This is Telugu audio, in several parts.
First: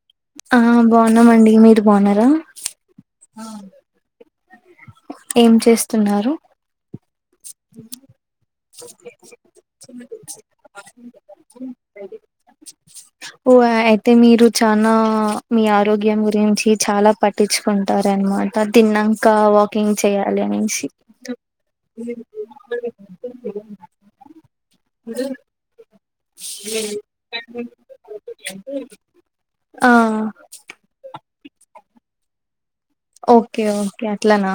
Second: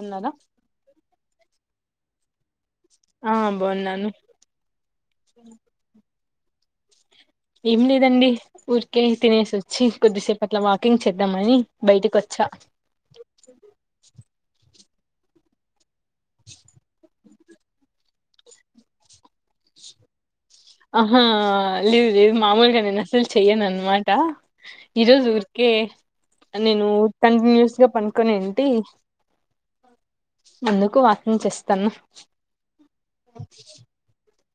అన్నారా ఆ బాగున్నామండి మీరు బాగున్నారా ఆ బాగున్నాను ఏం చేస్తున్నారు ఏం లేదండి ఊరికే తినేసి వచ్చి కొద్దిసేపట్లా వాకింగ్ చేద్దామని బయటకి వచ్చా ఓ అయితే మీరు చనా మీ ఆరోగ్యం గురించి చాలా పట్టించుకుంటారనమాట తిన్నాక వాకింగ్ చేయాలి అనేసి ఆహా లేదు లేదు మామూలుగానే అసలు చెయను అనమాట ఈరోజు ఉరికే నేను కంటిన్యూస్ గా పనుకొనే ఏంటి ఆ అందుకు వాకింగ్ చేస్తాన ఓకే ఓకే అట్లానా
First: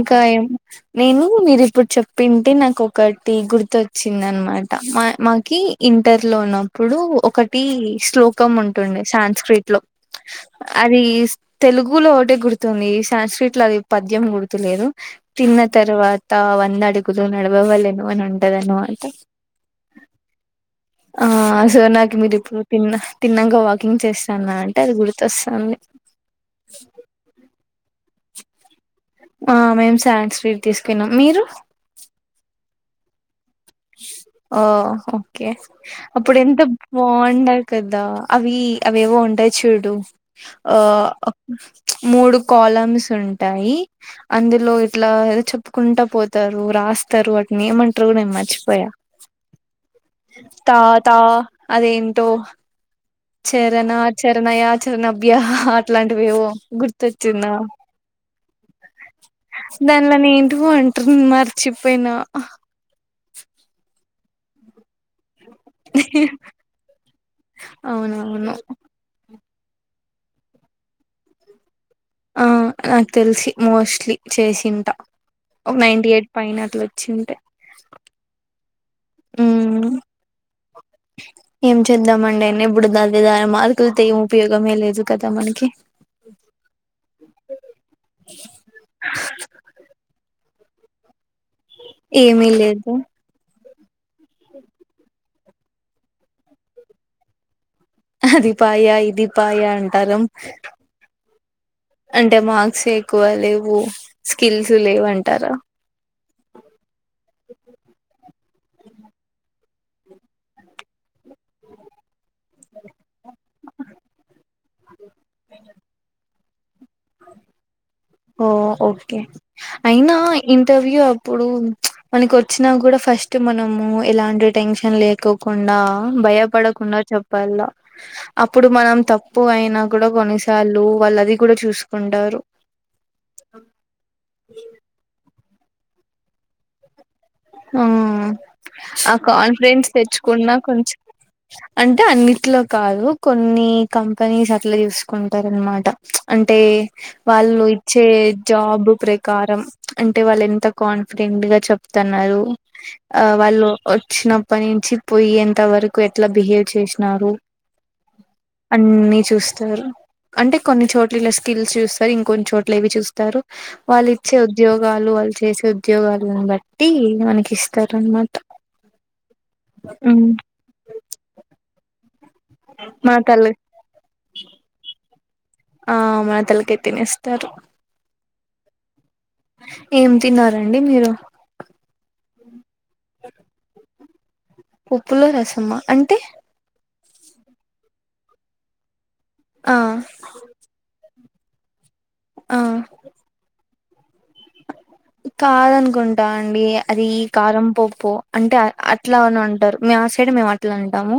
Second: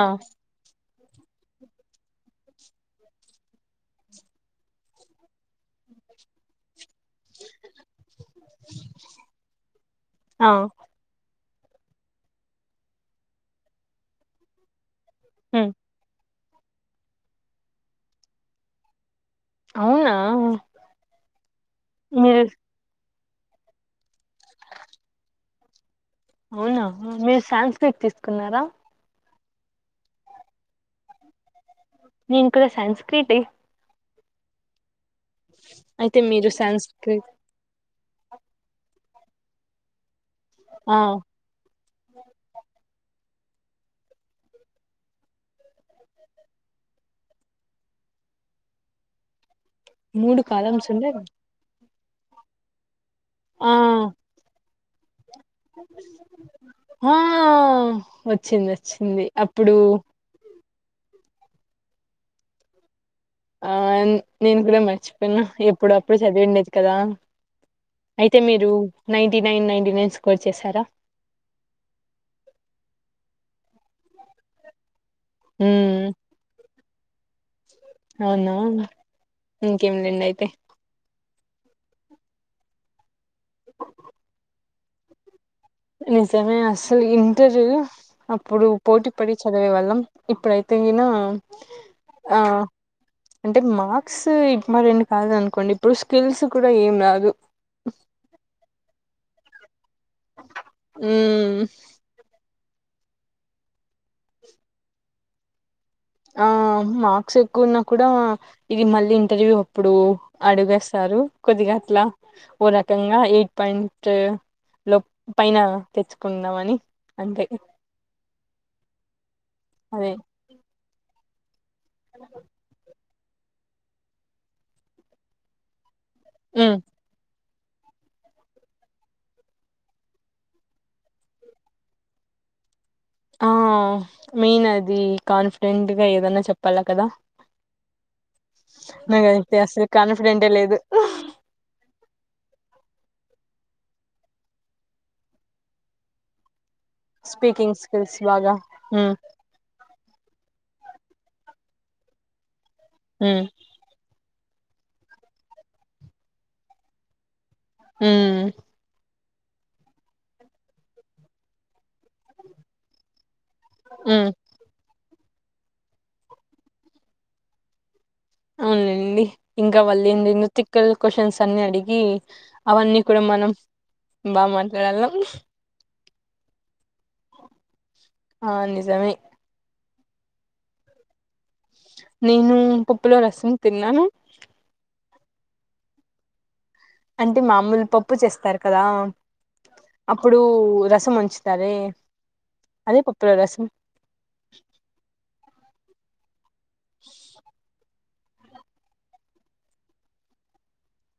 ఆ ఏం నేను మీరిప్పుడు చెప్పింటే నాకు ఒకటి గుర్తుచ్చింది అనమాట మా మాకి ఇంటర్ లో ఇప్పుడు ఒకటి శ్లోకం ఉంటుండే సంస్క్రిట్ లో ఆ అది తెలుగులో ఒకటే గుర్తుంది సాంస్క్రిట్ లో అది పద్యం గుర్తులేదు తిన్న ఉమ్ తర్వాత వంద అడుగులు నడవ వలెను అని ఉంటదన్న మాట అవునా ఆ సో నాకి మీరు మీరిపుడు తిన్నా తిన్నంక వాకింగ్ చేస్తాను అంటే అది గుర్తొస్తుంది అవునా మీరు శాంస్క్రిట్ తీసుకున్నారా ఆ మేము సాంస్క్రిట్ తీసుకున్నాం మీరు నేను కూడా సాంస్క్రిటె ఓ ఓకే అయితే అప్పుడు మీరు ఎంత సాన్స్క్రిట్ బాగుండే కదా అవి అవివో ఉంటాయి చూడు ఆ మూడు కాలమ్స్ ఉంటాయి అందులో ఇట్లా చెప్పుకుంటా పోతారు రాస్తారు వాటిని ఏమంటారు కూడా నేను మర్చిపోయా మూడు తా కాలమ్స్ ఉండే తా అదేం ఆ చెరణ ఆచరణ చరనా అభ్య అట్లాంటివేవో ఆ గుర్తొచ్చింద వచ్చింది వచ్చింది అప్పుడు దానిలోనీ అంటారు మర్చిపోయినా ఆ నేను కూడా మచ్ ఎప్పుడప్పుడు చదివ ఉండేది కదా అయితే అవునవును మీరు నైన్టీ నైన్ నై నైన్ స్కోర్ చేసారా ఆ నాకు తెలిసి మోస్ట్లీ చేసింట ఒక మ్మ్ నైన్టీ ఎయిట్ పైనాట్ల వచ్చి ఉంటాయి అవున ఇంకేంలెండి అయితే ఏం చేద్దామండి అయినప్పుడు దా అదేదాని మార్కులతో ఏం ఉపయోగమే లేదు కదా మనకి నిజమే అసలు ఇంటర్ అప్పుడు పోటీ పడి చదివేవాళ్ళం ఇప్పుడు తెగిన ఏమి లేదు టే మార్క్స్ ఇప్మాటెంట్ కాదు అనుకోండి ఇప్పుడు స్కిల్స్ కూడా ఏం రాదు అది పాయ ఇది పాయ అంటారం మ్మ్ అంటే మా సే ఎక్కువలేవు స్కిల్స్ లేవంటారా ఆ మార్క్స్ ఎక్కువున్నా కూడా ఇది మళ్ళీ ఇంటర్వ్యూ అప్పుడు అడుగేస్తా రు కొద్దిగ అట్ల ఓరకంగా ఎయిట్ పాయింట్ లో పైన తెచ్చుకుందామని అంతే ఓ ఓకే అదే అయినా ఇంటర్వ్యూ ప్పుడు మనకి వచ్చినా కూడా ఫస్ట్ మనము ఎలాంటి టెన్షన్ లేకోకుండా ఉమ్ భయపడకుండా చె ప్పల్ల అప్పుడు మనం తప్పు అయినా కూడా కొన్నిసార్లు వాళ్ళు అది కూడా చూసుకుంటా రు ఆ మెయిన్ అది కాన్ఫిడెంట్‌గా ఏదన్నా చెప్పాలా కదా ఉమ్మ్ ఆ నాకైతే అసలు కాన్ఫిడెన్స్ కాన్ఫిడెంటే తెచ్చుకున్నా లేదు కొంచెం అంటే అన్నిట్లో కాదు కొన్ని కంపెనీస్ అట్లా చూసుకుంటారు అనమాట అంటే వాళ్ళు స్పీకింగ్ ఇచ్చే స్కిల్స్ బాగా జాబ్ ఉమ్ ప్రకారం అంటే వాళ్ళు ఎంత కాన్ఫిడెంట్‌గా చెప్తున్నారు ఆ ఉమ్ వాళ్ళు వచ్చిన ప్పనించి పోయేంత వరకు ఎట్లా బిహేవ్ చేసినారు ఉమ్ అన్ని చూస్తారు అంటే కొన్ని చోట్ల ఇలా స్కిల్స్ చూస్తారు ఇంకొన్ని చోట్ల ఇవి చూస్తారు వాళ్ళు ఉమ్ ఇచ్చే ఉద్యోగాలు వాళ్ళు చేసే ఉద్యోగాలను బట్టి మనకి ఇస్తారన్నమ అవునులేండి ఇంగ వాళ్లు ఎన్నెన్నో తిక్కలు క్వశ్చన్ అన్ని అడిగి అవన్నీ మన కూడా తల మనం బా మాట్లాడాలా ఆ మన తలకాయ్ తినేస్తారు ఆ నిజమే ఏం తిన్నారంండి మీరు నేను పప్పులో రసం తిన్నాను పప్పులో రసమా అంటే అంటే మామూలు పప్పు చేస్తారు కదా ఆ అప్పుడు రసం వంచు తారే ఆ అదే పప్పులో రసం కాదనుకుంటా అండి అది కారం పప్పు అంటే అట్లా అని ఉంటారు మేం ఆసైడ్ మేము అట్లా అంటాము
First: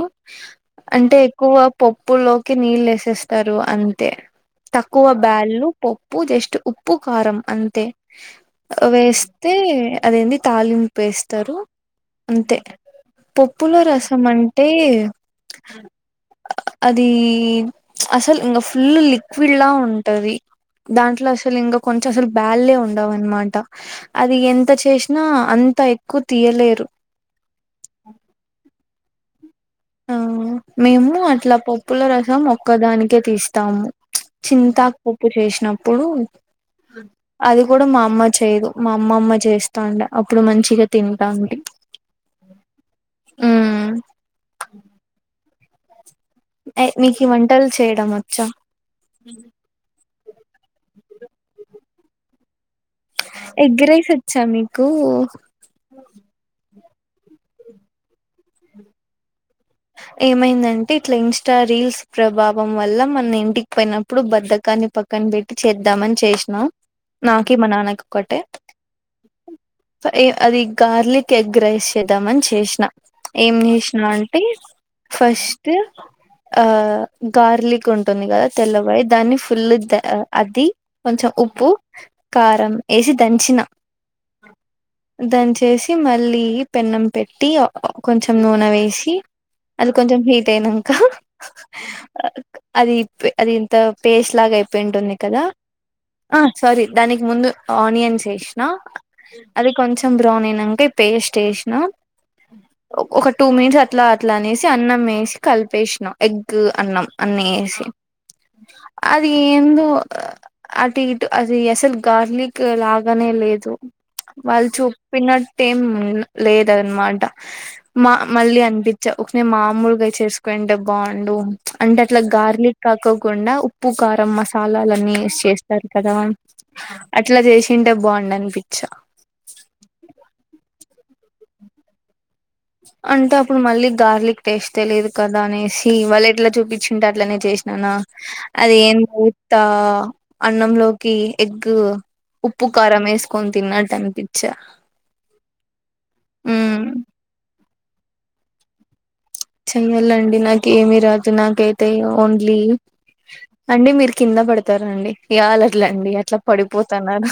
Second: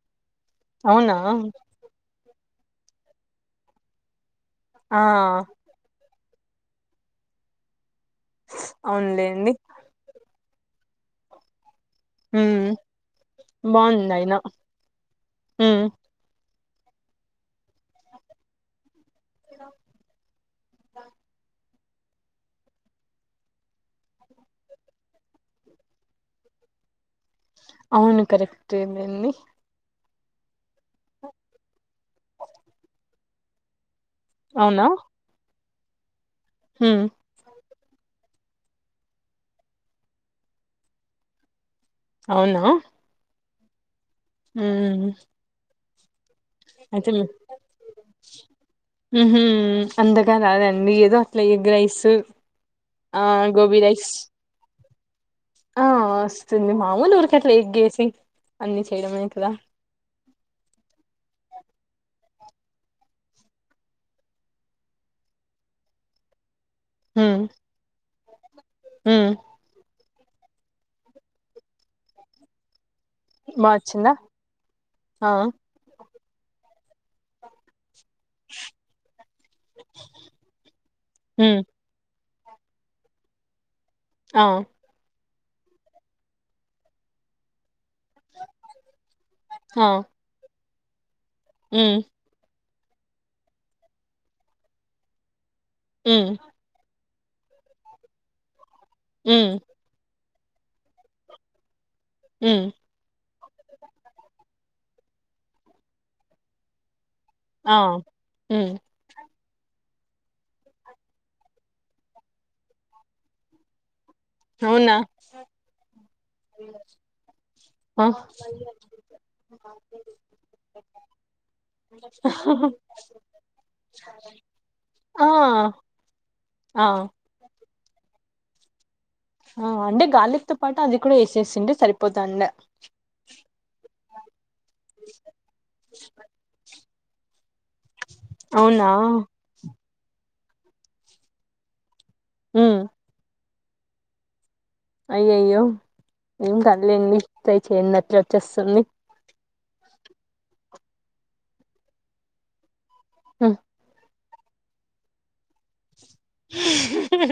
అవునా అంటే ఎక్కువ పప్పులోకి నీళ్ళు ఏసేస్తారు అంతే ఆ తక్కువ బ్యాళ్ళు పప్పు జస్ట్ ఉప్పు కారం అంతే వేస్తే అవునులేండి అదేంది తాలింపు ఎస్తారు ఉమ్ అంతే పప్పులో బాగుంది రసం అయినా అంటే ఉమ్ అది అసల్ ఇంగ ఫుల్ లి క్విడ్ల ఉంటది దాంట్లో అసలు ఇంకా కొంచెం అసలు బ్యాల్లే ఉండవు అనమ ట అది ఎంత చేసినా అంత ఎక్కువ తీయలేరు అవును కరెక్టేనండి ఆ మేము అట్లా పప్పులో రసం ఒక్కదానికే తీస్తాము అవునా చింతాకు పప్పు చేసినప్పుడు ఉమ్ అది కూడా మా అమ్మ చేయ్యదు మా అమ్మమ్మ చేస్తాండే అప్పుడు మంచిగా తింటంటి అవునా ఉమ్ ఉమ్ మీకు ఆచిల్ల ఈ వంటలు చేయడం వచ్చా ఉహు అంతగా రాదండి ఏదో అట్లా ఎగ్ రైస్ ఆ గోబీ రైస్ ఎగ్గరేసోచ్చా మీకు ఆ వస్తుంది మామూలు ఊరికే అట్లా ఎగ్గేసి అన్ని చేయడమే కదా ఏమైందంటే ఇట్లా ఇన్స్టా రీల్స్ ప్రభావం వల్ల మన ఇంటికి పోయినప్పుడు బద్ధకాన్ని పక్కన పెట్టి చేద్దామని చేసినాం ఉమ్ నాకి మ నానకోకటే ఉమ్ ఏ అది గార్లిక్ ఎగ్ రైస్ చేద్దాంని చేసినా ఏం బా చేసినా వచ్చిందా ఏం చేసిన అంటే ఆ ఫస్ట్ ఆ గార్లిక్ ఉంటుంది కదా తెల్లవడి దాన్ని ఫుల్ ద అది కొంచెం ఉమ్ ఉప్పు కారం ఏసి దంచిన ఆ దంచేసి మళ్ళీ పెన్నం పెట్టి కొంచెం నూనె వేసి ఆ అది కొంచెం హీట్ అయినంక ఉమ్ అది పే అది ఇంత పేస్ట్ లాగా అయిపోయింటుంది కదా ఉమ్ ఆ సారీ దానికి ముందు ఆనియన్స్ ఎసినా ఉమ్ అది కొంచెం బ్రౌన్ అయిక పేస్ట్ ఎసిన ఉమ్ ఒక టూ మినిట్స్ అట్లా ఏసీ అన్నం వేసి కలిపేసినాం ఎగ్ అన్నం అన్ని ఆ ఏసి ఉమ్ అదిఏందో అటు ఇటు అది అసలు గార్లిక్ లాగానే లేదు వాళ్ళు అవునా చూప్పినటైం లేదన్నమాట ఆ మా మళ్ళీ అనిపి ఒకే మామూలుగాయ చేసుకుంటే బాగుండు అంటే అట్లా గార్లిక్ కాక్కకుండా ఉప్పు కా కారం మసాలాలన్నీ ఆ ఎస్సేసినామ్ కదా ఆ అట్లా జె చేసుంటే బాగుండనిపించ ఆ అంటే గార్లిక్ తో పాటు అది కూడా వేసేసిండ సరిపోతాండే అంటే అప్పుడు మళ్ళీ గార్లిక్ టేస్తే లేదు కదా అనేసి వాళ్ళు ఎట్లా చూపించింటే అట్లనే చేస్ అనా అది అవునా ఏంత్త అన్నంలోకి ఎగ్గు ఉప్పు ఉమ్ ఖారం ఎస్కొని తిన్నాట్టు అనిపిచ్ అయ్యయ్యో ఏం కాదులేండి ట్రై చేయండి అట్ల వచ్చేస్తుంది చెయ్యాలండి నాకు ఏమి రాదు నాకైతే ఓన్లీ ఉమ్ అండి మీరు కింద పడతారండి ఇలర్లే అండి అట్లా పడిపోతన్నార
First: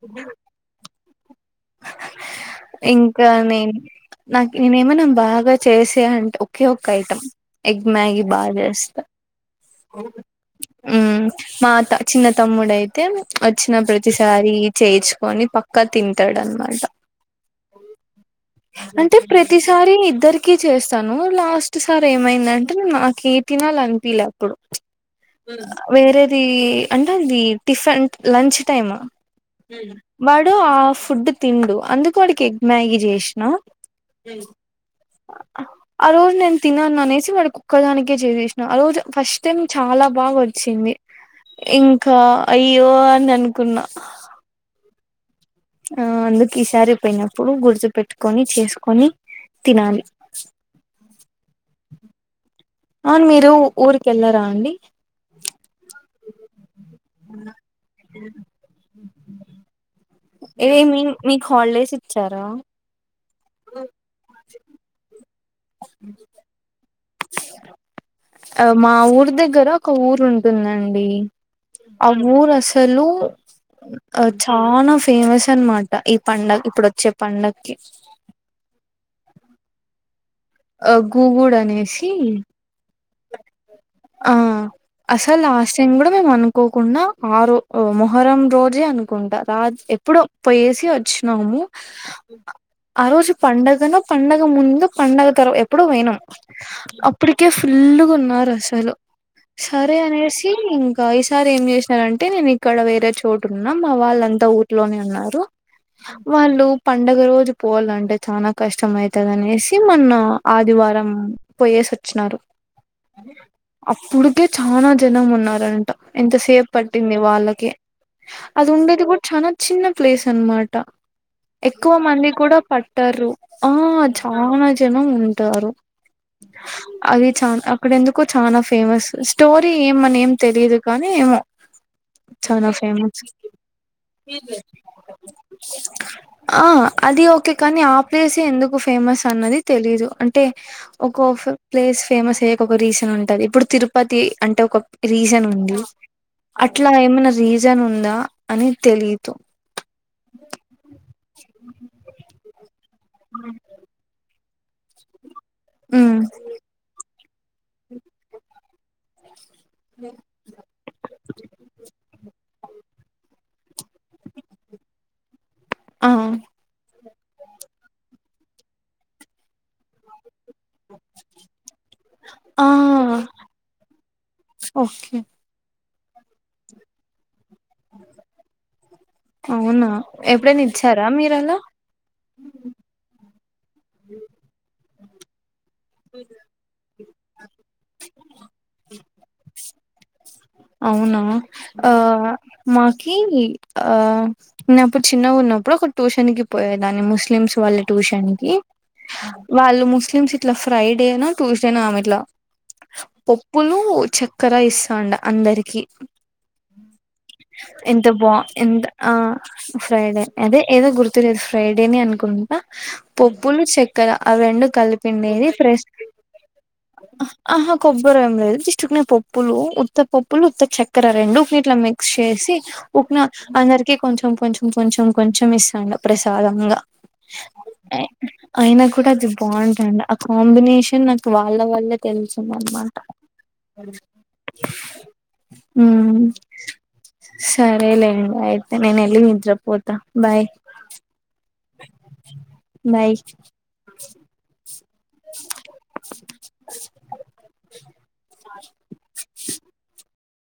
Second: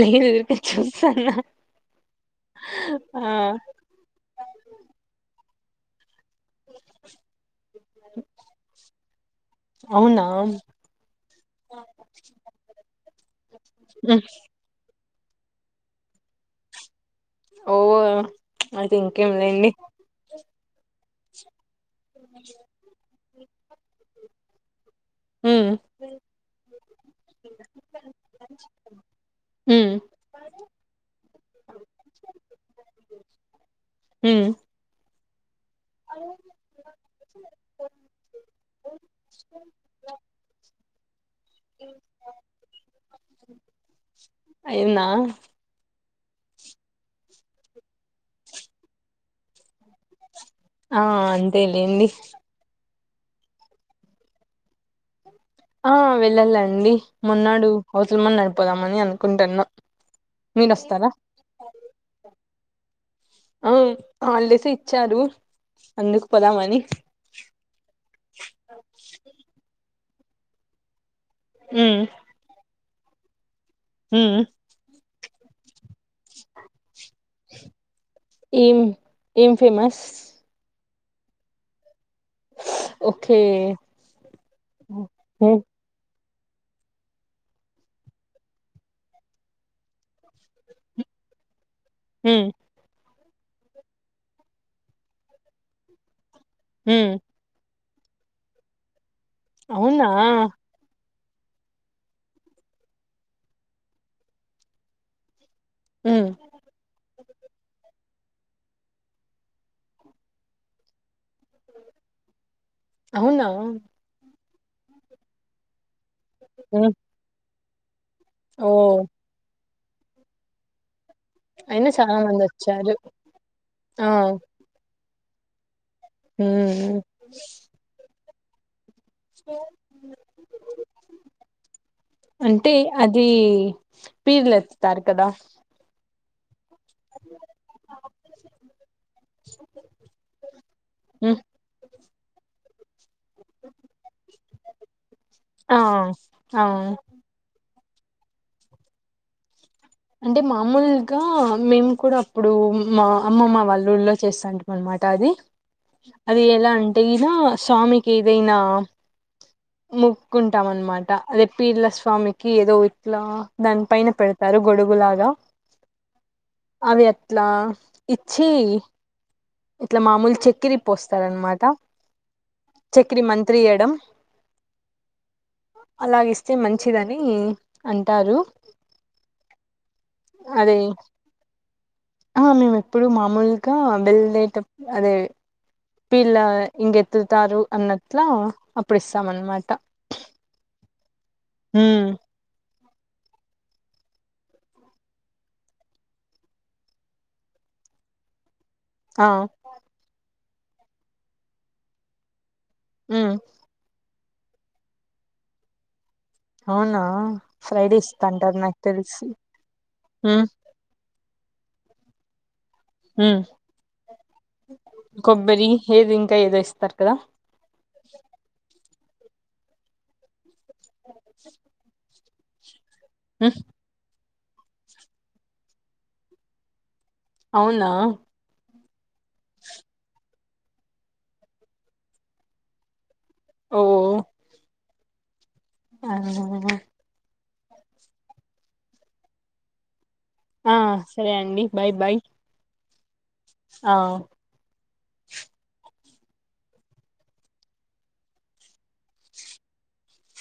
నేను ఊరికే చూస్తాన్నా ఆ ఇంకా నేన్ నాకు నేనేమైనా బాగా చేసే అం ఒకే ఒక ఐటం ఎగ్ మ్యాగి బాగా చేస్తా అవునా ఉమ్ మాత ఉమ్ చిన్న తమ్ముడుయితే వచ్చిన ప్రతిసారి చేయిచ్ పోని పక్కా తింటాడనమాట ఓ అయితే అంటే ఇంకేం లేండి ప్రతిసారి ఇద్దరీ కి చేస్తాను లాస్ట్ సార్ ఏమైందంటే నాకి తినాలి అనిపలే అప్పుడు ఉమ్ వేరేది అంటే అది టిఫిన్ లంచ్ టైమ్ ఉమ్ వడు ఆఫ్ ఫుడ్డు తిండు అందుకు వాడికి ఎగ్ మ్యాగ చేసినా ఉమ్ ఆ రోజు నేను తినను అనేసి వాడు కుక్కదాకే చేసేసినాను ఆ రోజు ఫస్ట్ టైం చాలా బాగా ఒచ్ వచ్చింది ఇంకా అయ్యో అని అనుకున్నా అయిందా ఇప్పుడు గుర్తు పెట్టుకొని చేసుకొని తినాలి ఆ అంతేలేండి అవును మీరు ఊరికేళ్ళారా అండి ఆ వెళ్ళాలండి మొన్నాడు అవతల మొన్నాడు పోదామని అనుకుంటున్నా ఏ మీ మీరొస్తారా మీకు హాలిడేస్ ఇచ్చారా ఆ హల్డేసే ఇచ్చారు అందుకు పోదామని ఆ మా ఊరు దగ్గర ఒక ఊరు ఉంటుందండి ఉమ్ ఆ ఊర్ అసలు అ ఉమ్ చానా ఫేమస్ అనమాట ఈ పండగ ఇప్పుడు వచ్చే పండక్కి ఏం ఏం ఫేమస్ ఆ గూగుడు అనేసి ఓకే ఆ అసలు ఉమ్ లాస్ట్ టైం కూడా మేము అనుకో కోకుండా ఆరో మొహరం రోజే అనుకుంటా రా ఎప్పుడో పోయేసి వచ్చినాము ఉమ్ ఆ రోజు పండుగనో పండగ ముందు పండగ తర ఎప్పుడో పోయినాం ఉమ్ అప్పటికే ఫుల్గా ఉన్నారు అసలు సరే అవునా అనేసి ఇం ఇంకా ఈసారి ఏం చేసినారంటే నేను ఇక్కడ వేరే చోట ఉన్నా మా వాళ్ళంతా ఊర్లోనే ఉన్నారు ఉమ్ వాళ్ళు పండగ రోజు పోవాలంటే చానా కష్టంమయితది అనేసి మన్న ఆదివారం పోయేసి వచ్చినారు అవునా కే చానా జనం ఉన్నారంట ఎంతసేపు ఉమ్ పట్టింది వాళ్ళకే అది ఓ ఉండేది కూడా చానా చిన్న ప్లేస్ అనమాట అయినా ఎక్కువ చాలా మంది కూడా వచ్చారు పట్టారు ఆ చానా జనం ఉంటారు ఉమ్ చ అక్కడ ఎందుకో చానా ఫేమస్ స్టోరీ ఏమని ఏం తెలిదు కానీ ఏమో చనా అంటే ఫేమస్ అది పీర్లు ఎత్తుతారు కదా ఆ అది ఓకే కానీ ఆ ప్లేస్ ఎందుకు ఫేమస్ అన్నది తెలీదు అంటే ఒక ఉమ్ ప్లేస్ ఫేమస్ అయ్యక ఒక రీజన్ వుంటది వుంటది ఇప్పుడు తిరుపతి అంటే ఒక రీజన్ ఆ ఉంది ఆ అట్లా ఏమైనా రీ రాజన్ ఉందా అని తెలియదు అంటే మామూలుగా మేము కూడా అప్పుడు మా అమ్మమా వాళ్ల్ళూలో చేస్తాం అనమాట అది ఉమ్ అది ఎలా అంటే ఈన స్వామికి ఏదైనా మూక్కుకుంటాం అనమాట అదే పీర్ల స్వామికి ఏదో ఇట్లా దాని పైన పెడతారు గొడుగులాగ ఆ అవి అట్లా ఇచ్చి ఇట్లా మామూలు చెక్ చకిరి పోస్తారనమాట ఆ చకిరి మంత్రియడం ఓకే అలాగిస్తే మంచిదని అంటారు అవునా ఎప్పుడైనా అదే ఇచ్చారా మీరు అలా ఆ మేము ఎప్పుడు మామూలుగా వెళ్ళేటప్పుడు అదే వీళ్ళ ఇంకెత్తుతారు అన్నట్లా అప్పుడు ఇస్తాం అన్నమాట అ ఆ మాకి ఆ నన్నప్పుడు చిన్నగా ఉన్నప్పుడు ఒక ట్యూషన్ కి పోయేదాన్ని ముస్లిమ్స్ వాళ్ళ ట్యూషన్ కి ఆ వాళ్ళు ముస్లిమ్స్ ఇట్లా ఫ్రైడేనా ట్యూస్డేనో ఇట్లా ఉమ్ పోప్పులు చక్కెర ఇస్తండ అందరికి అవునా ఫ్రైడే ఎంత బా ఇస్తాంటారు నాకు ఎంత ఆ తెలిసి ఫ్రైడే ఉమ్ అదే ఏదో గుర్ లేదు ఫ్రైడేనే అనుకుంటా ఉమ్ పప్పులు చెక్కర అవి రెండు కల్ నిది కొబ్బరి ఫ్రె ఏది ఇంకా ఏదో ఇస్తారు కదా అహ కొబ్బరి ఏం లేదు జస్ చ్చుకునే పప్పులు ఉత్త పప్పులు ఉత్త చక్కెర రెండు ఇట్లా మిక్స్ చేసి ఉక్న ఉమ్ అందరికిీ కొంచెం కొంచెం కొంచెం కొంచెం ఇస్తా ఇంగ ప్రసాదంగా అవునా ఐ- అయినా కూడా అది బాగుం కాంబినేషన్ నాకు వాళ్ళ వళ్ళే తెలిసిందన్నమాట ఓ అ సరే లే ఇంగ అయితే నేను ఎళ్ళి నిద్ర పోత ఆ సరే అండి బాయ్ బాయ్ బాయ్ ఆ